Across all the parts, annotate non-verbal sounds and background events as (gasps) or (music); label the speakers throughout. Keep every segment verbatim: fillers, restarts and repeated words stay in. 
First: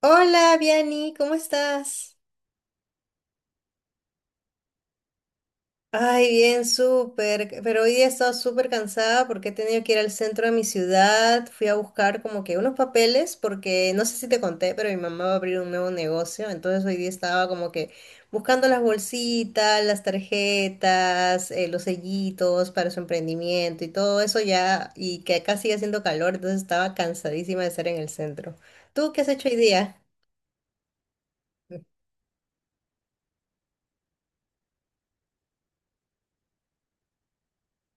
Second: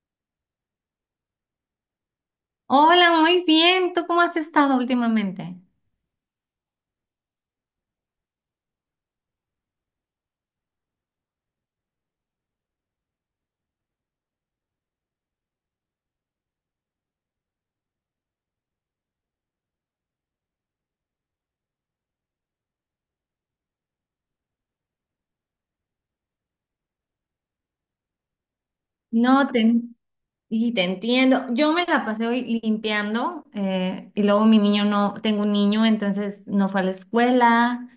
Speaker 1: Hola, Viani, ¿cómo estás?
Speaker 2: Hola, muy bien. ¿Tú cómo has estado últimamente?
Speaker 1: Ay, bien, súper. Pero hoy día he estado súper cansada porque he tenido que ir al centro de mi ciudad. Fui a buscar como que unos papeles porque no sé si te conté, pero mi mamá va a abrir un nuevo negocio. Entonces hoy día estaba como que buscando las bolsitas, las tarjetas, eh, los sellitos para su emprendimiento y todo eso ya. Y que acá sigue haciendo calor, entonces estaba cansadísima de estar en el centro. ¿Tú qué has
Speaker 2: No,
Speaker 1: hecho hoy
Speaker 2: te,
Speaker 1: día?
Speaker 2: en- y te entiendo. Yo me la pasé hoy limpiando eh, y luego mi niño no, tengo un niño, entonces no fue a la escuela,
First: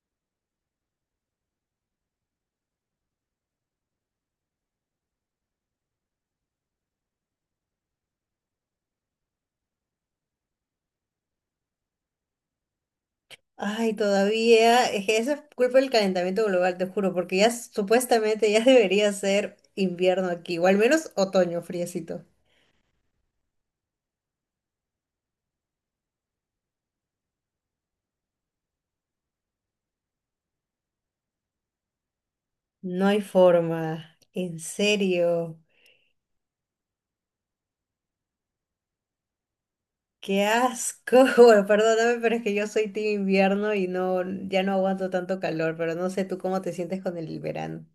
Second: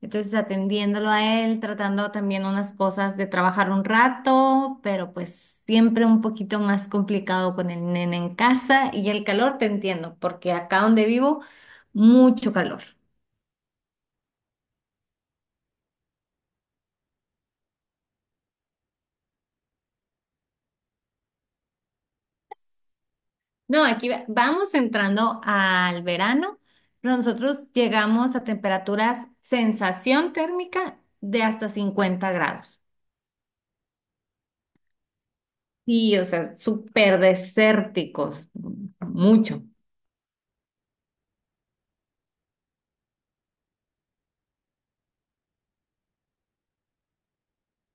Speaker 2: entonces atendiéndolo a él, tratando también unas cosas de trabajar un rato, pero pues siempre un poquito más complicado con el nene en casa y el calor, te entiendo, porque acá donde vivo, mucho calor.
Speaker 1: Ay, todavía, es que eso es culpa del calentamiento global, te juro, porque ya s- supuestamente ya (laughs) debería ser invierno aquí, o al menos otoño friecito.
Speaker 2: No, aquí va- vamos entrando al verano, pero nosotros llegamos a temperaturas sensación térmica de hasta cincuenta grados.
Speaker 1: No hay forma, en serio,
Speaker 2: Y, o sea, súper desérticos, mucho.
Speaker 1: qué asco. (laughs) Bueno, perdóname, pero es que yo soy team invierno y no, ya no aguanto tanto calor, pero no sé tú cómo te sientes con el verano.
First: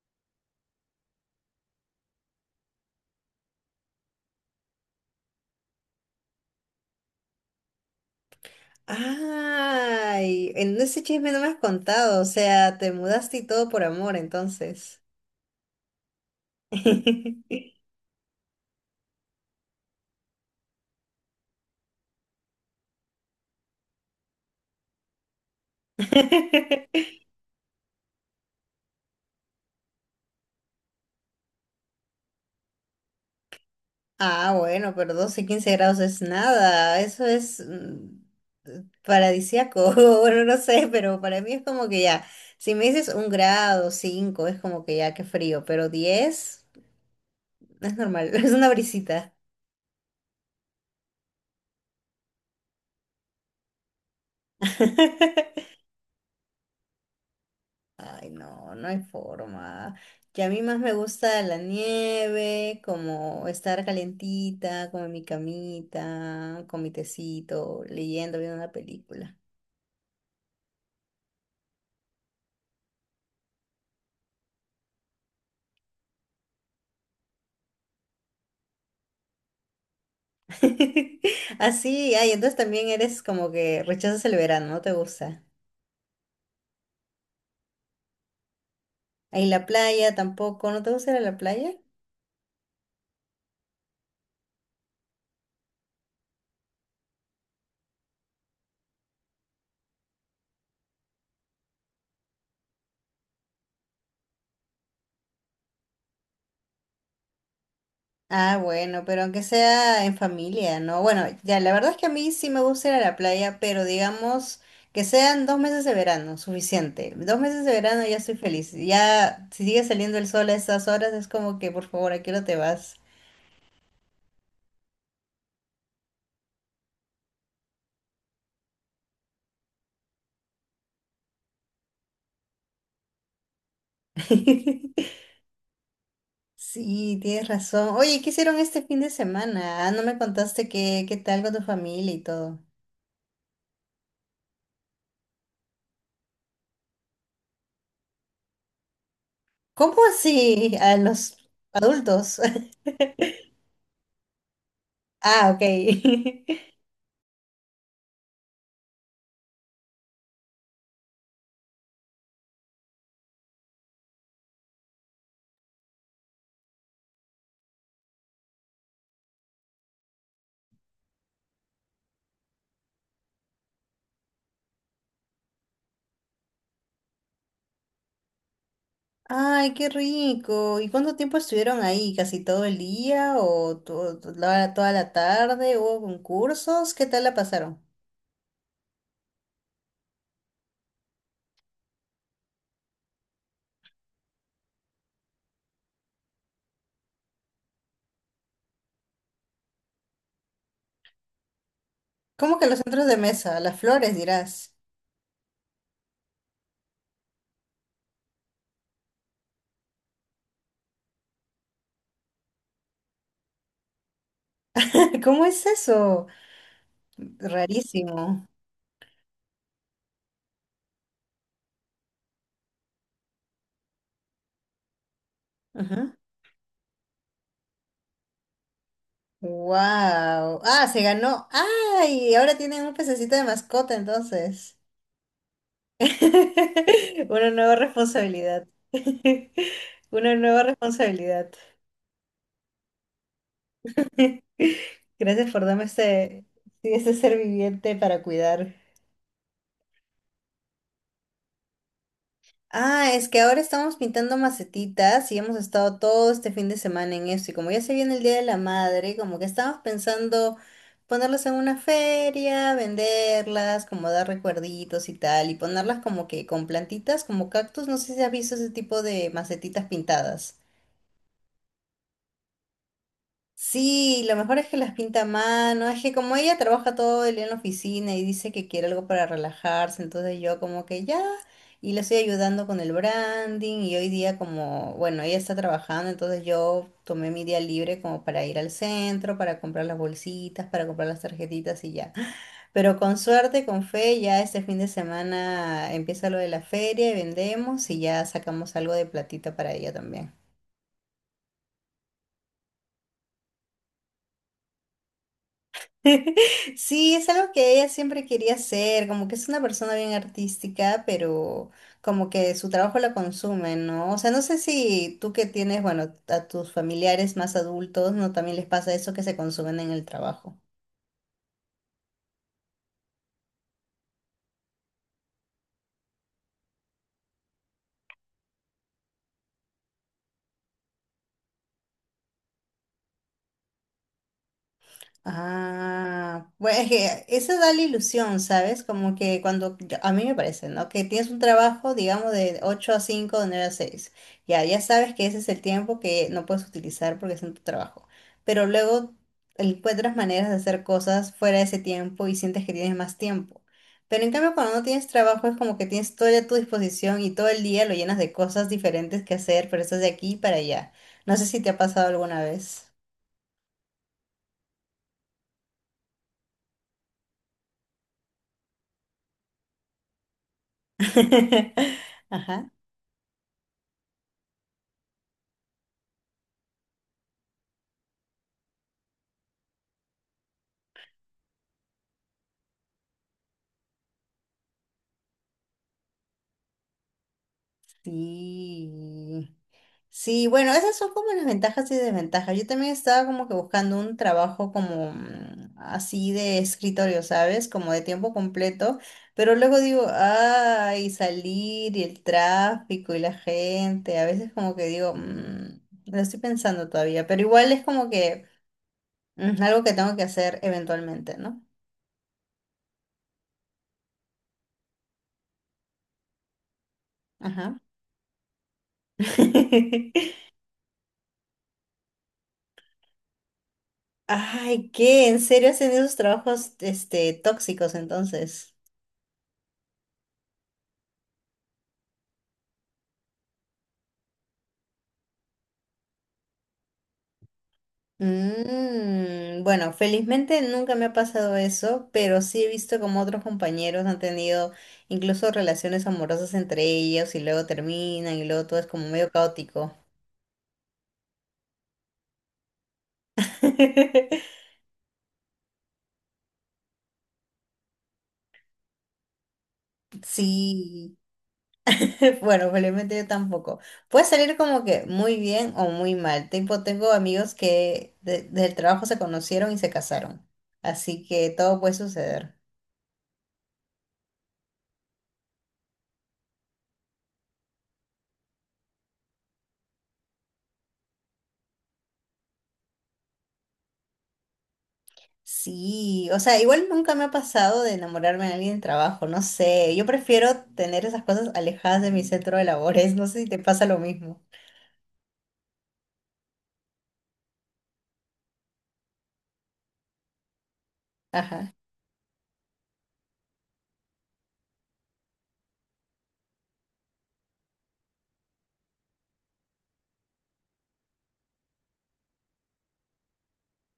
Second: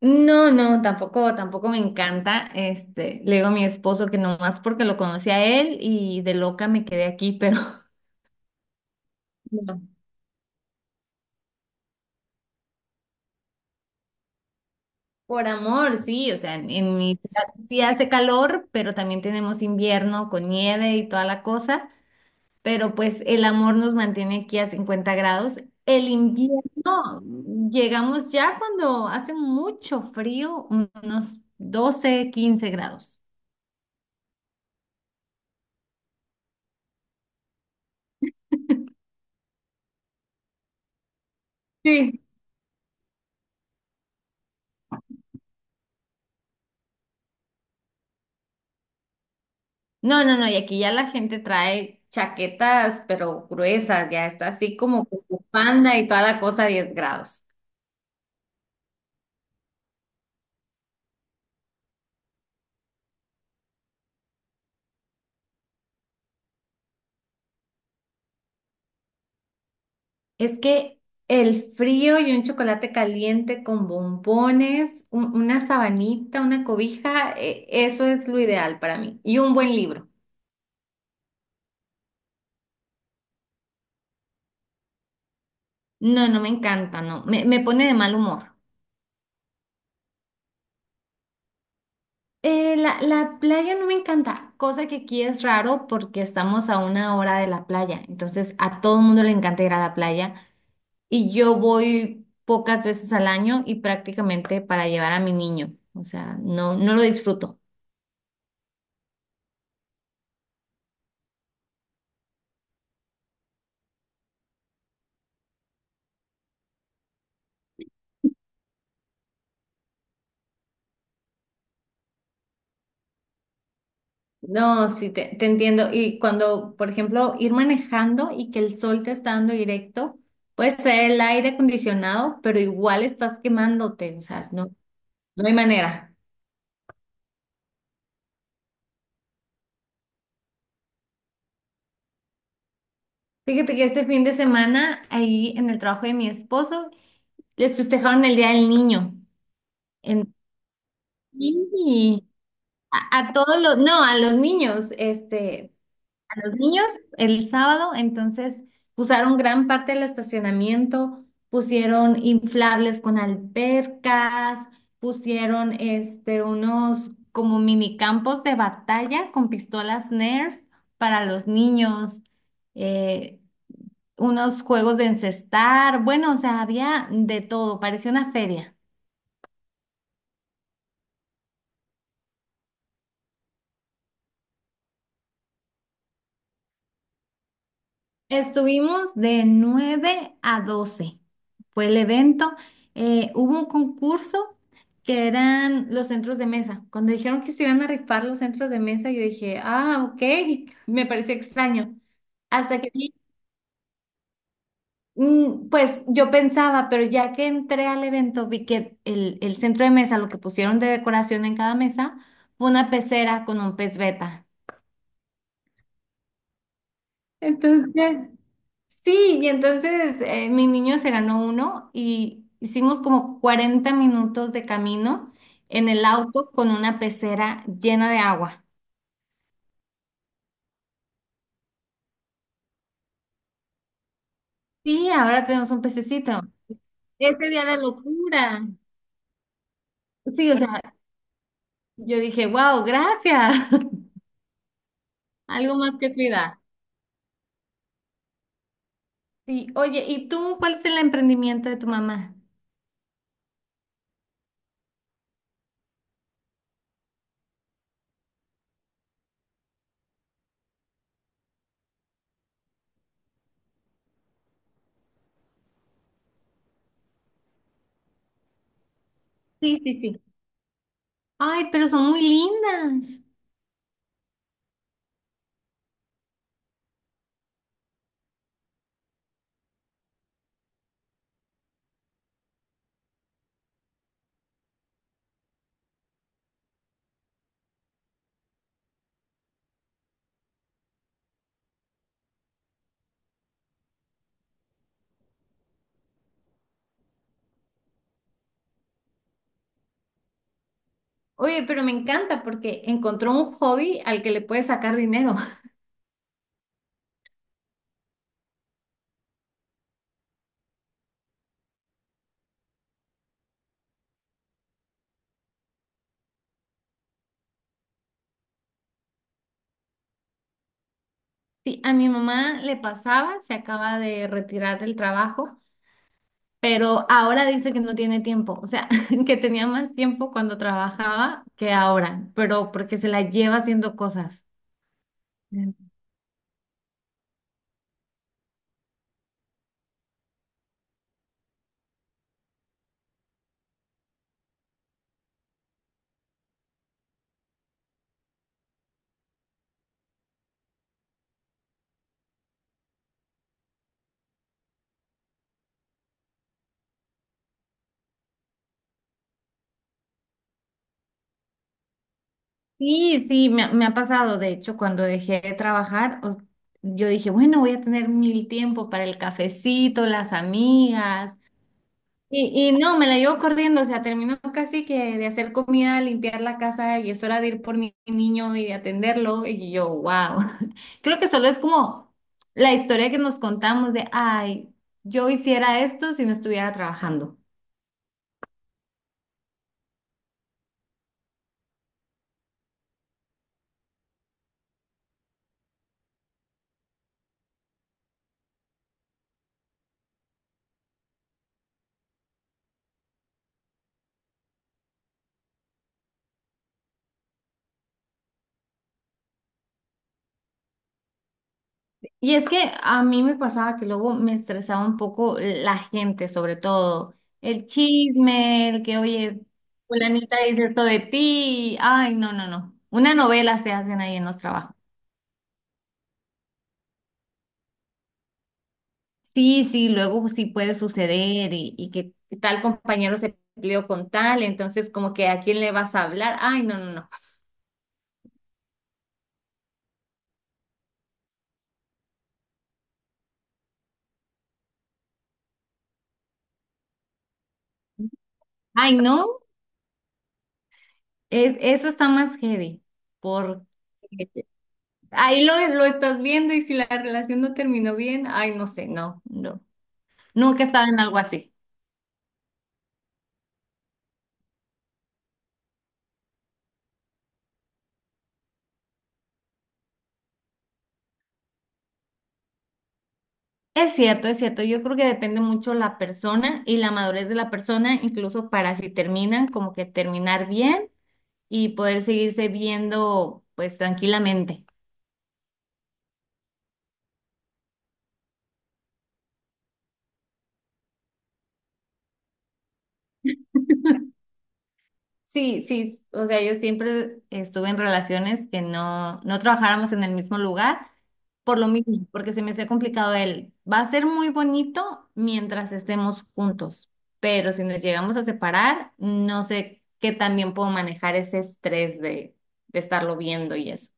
Speaker 2: No, no, tampoco, tampoco me encanta. Este, le digo a mi esposo que nomás porque lo conocí a él y de loca me quedé aquí, pero (laughs) no.
Speaker 1: Ay, en ese chisme no me has contado, o sea, te mudaste y todo por amor, entonces.
Speaker 2: Por amor, sí, o sea, en, en mi ciudad
Speaker 1: (laughs)
Speaker 2: sí hace calor, pero también tenemos invierno con nieve y toda la cosa. Pero pues el amor nos mantiene aquí a cincuenta grados. El invierno, llegamos ya cuando hace mucho frío, unos doce quince grados.
Speaker 1: Ah, bueno, pero doce quince grados es nada. Eso es mm, paradisíaco. (laughs) Bueno, no sé, pero para mí es como que
Speaker 2: Sí.
Speaker 1: ya. Si me dices un grado, cinco, es como que ya, qué frío. Pero diez es normal, (laughs) es una brisita.
Speaker 2: No, no, no, y aquí ya la gente trae chaquetas, pero gruesas, ya está así como con
Speaker 1: (laughs)
Speaker 2: bufanda y toda la cosa a diez grados.
Speaker 1: Ay, no, no hay forma. Que a mí más me gusta la nieve, como estar calentita, como en mi camita, con mi tecito, leyendo, viendo una película.
Speaker 2: Es que el frío y un chocolate caliente con bombones, un- una sabanita, una cobija, e- eso es lo ideal para mí. Y un buen libro.
Speaker 1: (laughs) Así, ay, entonces también eres como que rechazas el verano, no te gusta.
Speaker 2: No, no me encanta, no. Me, me pone de mal humor.
Speaker 1: Ahí la playa tampoco, ¿no te gusta ir a la playa?
Speaker 2: Eh, la, la playa no me encanta, cosa que aquí es raro porque estamos a una hora de la playa. Entonces, a todo el mundo le encanta ir a la playa y yo voy pocas veces al año y prácticamente para llevar a mi niño. O sea, no, no lo disfruto.
Speaker 1: Ah, bueno, pero aunque sea en familia, ¿no? Bueno, ya, la verdad es que a mí sí me gusta ir a la playa, pero digamos que sean dos meses de verano, suficiente. Dos meses de verano ya estoy feliz. Ya, si sigue saliendo el sol a estas horas, es como que, por favor, ¿a qué hora te vas?
Speaker 2: No, sí, te, te entiendo. Y cuando, por ejemplo, ir manejando y que el sol te está dando directo, puedes traer el aire acondicionado, pero igual estás quemándote. O sea, no,
Speaker 1: (laughs)
Speaker 2: no hay manera.
Speaker 1: Sí, tienes razón. Oye, ¿qué hicieron este fin de semana? Ah, no me contaste qué, qué tal con tu familia y todo.
Speaker 2: Fíjate que este fin de semana, ahí en el trabajo de mi esposo, les festejaron el Día del Niño.
Speaker 1: ¿Cómo
Speaker 2: En-
Speaker 1: así? A los
Speaker 2: y
Speaker 1: adultos. (laughs)
Speaker 2: a, a todos los, no, a los niños,
Speaker 1: Ah, ok.
Speaker 2: este, a los niños el sábado, entonces usaron gran parte del estacionamiento, pusieron inflables con albercas, pusieron este, unos como minicampos de batalla con pistolas Nerf para los niños. Eh, Unos juegos de encestar, bueno, o sea, había de todo, parecía una feria.
Speaker 1: (laughs) Ay, qué rico. ¿Y cuánto tiempo estuvieron ahí? ¿Casi todo el día o to- to- la- toda la tarde? ¿Hubo concursos? ¿Qué tal la pasaron?
Speaker 2: Estuvimos de nueve a doce fue el evento. Eh, hubo un concurso que eran los centros de mesa. Cuando dijeron que se iban a rifar los centros de mesa, yo dije, ah, ok, (laughs) me pareció extraño.
Speaker 1: ¿Cómo que los
Speaker 2: Hasta que
Speaker 1: centros
Speaker 2: vi,
Speaker 1: de mesa? Las flores, dirás.
Speaker 2: mm, pues yo pensaba, pero ya que entré al evento, vi que el, el centro de mesa, lo que pusieron de decoración en cada mesa, fue una pecera con un pez beta.
Speaker 1: (laughs) ¿Cómo es eso? Rarísimo.
Speaker 2: Entonces, sí, y entonces eh, mi niño se ganó uno y hicimos como cuarenta minutos de camino en el
Speaker 1: Ajá.
Speaker 2: auto con una pecera llena de agua.
Speaker 1: Wow. Ah, se ganó. Ay, ahora tienen un pececito de mascota entonces.
Speaker 2: Sí, ahora tenemos un pececito.
Speaker 1: (laughs)
Speaker 2: Ese
Speaker 1: Una
Speaker 2: día
Speaker 1: nueva
Speaker 2: de locura.
Speaker 1: responsabilidad. (laughs) Una
Speaker 2: Sí, o
Speaker 1: nueva
Speaker 2: sea,
Speaker 1: responsabilidad.
Speaker 2: yo dije, wow, gracias. (laughs)
Speaker 1: Gracias por
Speaker 2: Algo
Speaker 1: darme
Speaker 2: más que
Speaker 1: este,
Speaker 2: cuidar.
Speaker 1: sí, este ser viviente para cuidar.
Speaker 2: Sí, oye, ¿y tú cuál es el emprendimiento de tu mamá?
Speaker 1: Ah, es que ahora estamos pintando macetitas y hemos estado todo este fin de semana en eso. Y como ya se viene el Día de la Madre, como que estábamos pensando ponerlas en una feria, venderlas, como dar recuerditos y tal, y ponerlas como que con plantitas, como cactus. No sé si has visto ese tipo de
Speaker 2: Sí,
Speaker 1: macetitas
Speaker 2: sí, sí.
Speaker 1: pintadas.
Speaker 2: Ay, pero son muy lindas.
Speaker 1: Sí, lo mejor es que las pinta a mano, es que como ella trabaja todo el día en la oficina y dice que quiere algo para relajarse, entonces yo como que ya, y le estoy ayudando con el branding y hoy día como, bueno, ella está trabajando, entonces yo tomé mi día libre como para ir al centro, para comprar las bolsitas, para comprar las tarjetitas y ya. (gasps) Pero con suerte, con fe, ya este fin de semana empieza lo de la feria y vendemos y ya sacamos algo de platita para ella también.
Speaker 2: Oye, pero me encanta porque encontró un hobby al que le puede sacar dinero.
Speaker 1: (laughs) Sí, es algo que ella siempre quería hacer, como que es una persona bien artística, pero como que su trabajo la consume, ¿no? O sea, no sé si tú que tienes, bueno, a tus familiares más adultos, ¿no? También les pasa eso que se consumen en el trabajo.
Speaker 2: Sí, a mi mamá le pasaba, se acaba de retirar del trabajo, pero ahora dice que no tiene tiempo, o sea, (laughs) que tenía más tiempo cuando trabajaba que ahora, pero porque se la lleva haciendo cosas. Mm.
Speaker 1: Ah, bueno, es que eso da la ilusión, ¿sabes? Como que cuando, yo- a mí me parece, ¿no? Que tienes un trabajo, digamos, de ocho a cinco de nueve a seis. Ya, ya sabes que ese es el tiempo que no puedes utilizar porque es en tu trabajo. Pero luego encuentras maneras de hacer cosas fuera de ese tiempo y sientes que tienes más tiempo. Pero en cambio, cuando no tienes trabajo, es como que tienes todo a tu disposición y todo el día lo llenas de cosas diferentes que hacer, pero estás de aquí para allá. No sé si te ha pasado alguna vez.
Speaker 2: Sí, sí, me, ha me ha pasado, de hecho, cuando dejé de trabajar, o- yo dije, bueno, voy a tener mil tiempo para el cafecito, las amigas,
Speaker 1: (laughs) Ajá.
Speaker 2: Y, y no, me la llevo corriendo, o sea, termino casi que de hacer comida, limpiar la casa y es hora de ir por mi niño y de atenderlo. Y yo, wow. (laughs) Creo que solo es como la historia que nos contamos de, ay, yo hiciera esto si no estuviera trabajando.
Speaker 1: Sí, sí, bueno, esas son como las ventajas y desventajas. Yo también estaba como que buscando un trabajo como mm, así de escritorio, ¿sabes? Como de tiempo completo, pero luego digo, ay, salir y el tráfico y la gente, a veces como que digo, "Mm, lo estoy pensando todavía, pero igual es como que mm, algo que tengo que hacer eventualmente, ¿no?
Speaker 2: Y es que a mí me pasaba que luego me estresaba un poco la gente, sobre todo el
Speaker 1: Ajá.
Speaker 2: chisme, el que, oye, fulanita
Speaker 1: (laughs)
Speaker 2: dice esto de ti. Ay, no, no, no. Una novela se hacen ahí en los trabajos.
Speaker 1: Ay, ¿qué? ¿En serio hacen esos trabajos, este, tóxicos entonces?
Speaker 2: Sí, sí, luego sí puede suceder y, y que tal compañero se peleó con tal, entonces como que a quién le vas a hablar. Ay, no, no, no.
Speaker 1: Mm, bueno, felizmente nunca me ha pasado eso, pero sí he visto como otros compañeros han tenido incluso relaciones amorosas entre ellos y luego terminan y luego todo es
Speaker 2: Ay,
Speaker 1: como medio
Speaker 2: no,
Speaker 1: caótico.
Speaker 2: es, eso está más heavy, porque
Speaker 1: (laughs)
Speaker 2: ahí lo, lo estás viendo y si la relación no terminó bien, ay, no sé, no, no. Nunca estaba en
Speaker 1: Sí,
Speaker 2: algo así.
Speaker 1: (laughs) bueno, felizmente yo tampoco. Puede salir como que muy bien o muy mal. Tipo, tengo amigos que de- del trabajo se conocieron y se casaron, así que todo puede suceder.
Speaker 2: Es cierto, es cierto. Yo creo que depende mucho la persona y la madurez de la persona, incluso para si terminan, como que terminar bien y poder seguirse viendo pues tranquilamente.
Speaker 1: Sí, o sea, igual nunca me ha pasado de enamorarme de alguien en trabajo, no sé, yo prefiero tener esas cosas alejadas de mi centro de labores, (laughs) no sé si te pasa lo mismo.
Speaker 2: Sí, sí, o sea, yo siempre estuve en relaciones que no, no trabajáramos en el mismo lugar por lo
Speaker 1: Ajá,
Speaker 2: mismo, porque se me hacía complicado él. Va a ser muy bonito mientras estemos juntos, pero si nos llegamos a separar, no sé qué también puedo manejar ese estrés de, de estarlo viendo y eso.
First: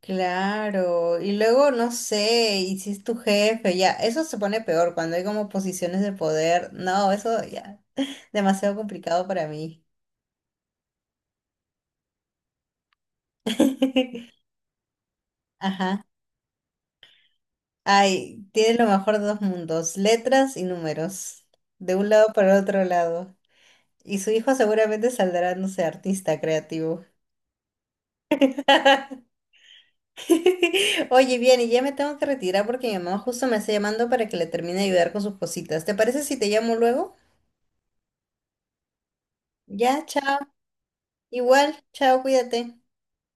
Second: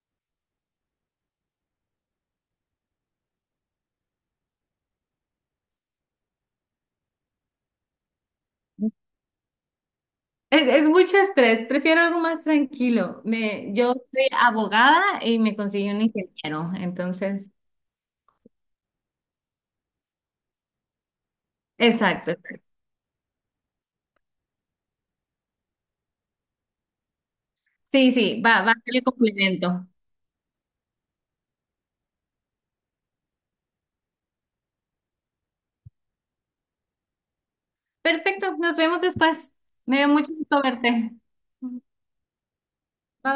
Speaker 1: claro, y luego no sé, y si es tu jefe, ya, eso se pone peor cuando hay como posiciones de poder, no, eso ya, demasiado complicado para mí.
Speaker 2: Es, es mucho estrés, prefiero algo más tranquilo. Me, yo soy
Speaker 1: (laughs)
Speaker 2: abogada y me conseguí un
Speaker 1: Ajá,
Speaker 2: ingeniero, entonces,
Speaker 1: ay, tienes lo mejor de dos mundos, letras y números, de un lado
Speaker 2: exacto.
Speaker 1: para el
Speaker 2: Exacto.
Speaker 1: otro lado. Y su hijo seguramente saldrá, no sé, artista creativo.
Speaker 2: Sí, sí, va, va a ser el
Speaker 1: (laughs)
Speaker 2: complemento.
Speaker 1: Oye, bien, y ya me tengo que retirar porque mi mamá justo me está llamando para que le termine de ayudar con sus cositas. ¿Te parece si te llamo luego?
Speaker 2: Perfecto, nos vemos después. Me
Speaker 1: Ya,
Speaker 2: dio mucho
Speaker 1: chao.
Speaker 2: gusto verte.
Speaker 1: Igual, chao, cuídate.
Speaker 2: Bye.